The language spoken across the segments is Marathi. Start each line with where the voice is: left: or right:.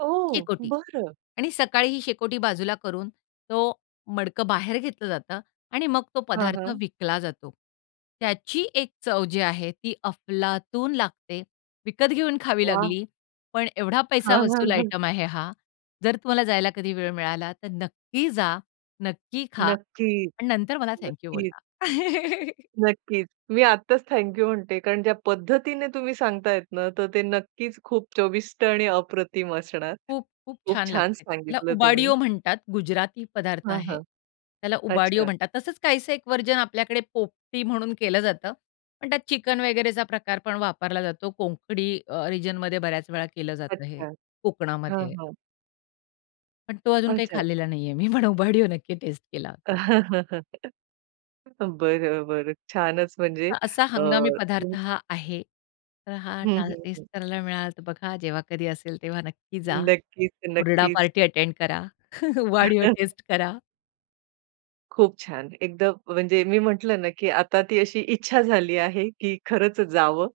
right: ओह!
left: शेकोटी
right: बरं.
left: आणि सकाळी ही शेकोटी बाजूला करून तो मडकं बाहेर घेतलं जातं आणि मग तो
right: हां,
left: पदार्थ
right: हां.
left: विकला जातो. त्याची एक चव जी आहे, ती अफलातून लागते. विकत घेऊन खावी
right: वाह!
left: लागली पण एवढा पैसा
right: हां, हां,
left: वसूल
right: हां.
left: आयटम आहे हा. जर तुम्हाला जायला कधी वेळ मिळाला तर नक्की जा, नक्की खा
right: नक्की.
left: आणि नंतर मला थँक यू
right: नक्कीच.
left: बोला.
right: नक्कीच, मी आत्ताच थँक यू म्हणते कारण ज्या पद्धतीने तुम्ही सांगतायत ना, तर ते नक्कीच खूप चविष्ट आणि अप्रतिम असणार.
left: खूप-खूप
right: खूप
left: छान
right: छान
left: लागते. त्याला
right: सांगितलं तुम्ही.
left: उबाडियो म्हणतात, गुजराती पदार्थ
right: हां,
left: आहे.
right: हां.
left: त्याला उबाडियो
right: अच्छा!
left: म्हणतात. तसंच काहीसं एक व्हर्जन आपल्याकडे पोपटी म्हणून केलं जातं. पण त्यात चिकन वगैरेचा प्रकार पण वापरला जातो. कोंकणी रिजनमध्ये बऱ्याच वेळा केलं जातं हे
right: अच्छा. हां,
left: कोकणामध्ये.
right: हां.
left: पण तो अजून काही
right: अच्छा.
left: खाल्लेला नाही आहे. मी पण उबाडियो नक्की टेस्ट केला होता.
right: बरं, बरं. छानच. म्हणजे
left: असा
right: अ,
left: हंगामी पदार्थ
right: [unintelligible]
left: हा आहे. तर हा
right: हं, हं,
left: टेस्ट
right: हं.
left: करायला मिळाला तर बघा जेव्हा कधी असेल तेव्हा नक्की जा,
right: नक्कीच,
left: हुरडा
right: नक्कीच.
left: पार्टी अटेंड करा उबाडियो टेस्ट करा.
right: खूप छान, एकदा म्हणजे मी म्हटलं ना, की आता ती अशी इच्छा झाली आहे की खरंच जावं.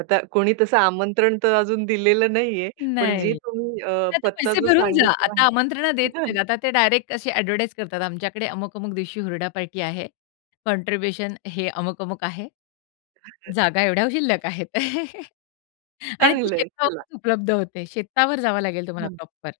right: आता कोणी तसं आमंत्रण तर अजून दिलेलं नाही आहे. पण जे
left: नाही
right: तुम्ही अ,
left: आता
right: पत्ता
left: पैसे
right: जो
left: भरून जा.
right: सांगितला
left: आता
right: आहे.
left: आमंत्रण देत
right: [unintelligible]
left: नाहीत. आता ते डायरेक्ट असे एडव्हर्टाइज करतात. आमच्याकडे अमुक-अमुक दिवशी हुरडा पार्टी आहे. कॉन्ट्रिब्युशन हे अमुक-अमुक आहे. जागा एवढ्या शिल्लक आहेत. आणि ती
right: चांगलं आहे चला.
left: शेतावरच उपलब्ध होते. शेतावर जावं लागेल तुम्हाला
right: हं.
left: प्रॉपर.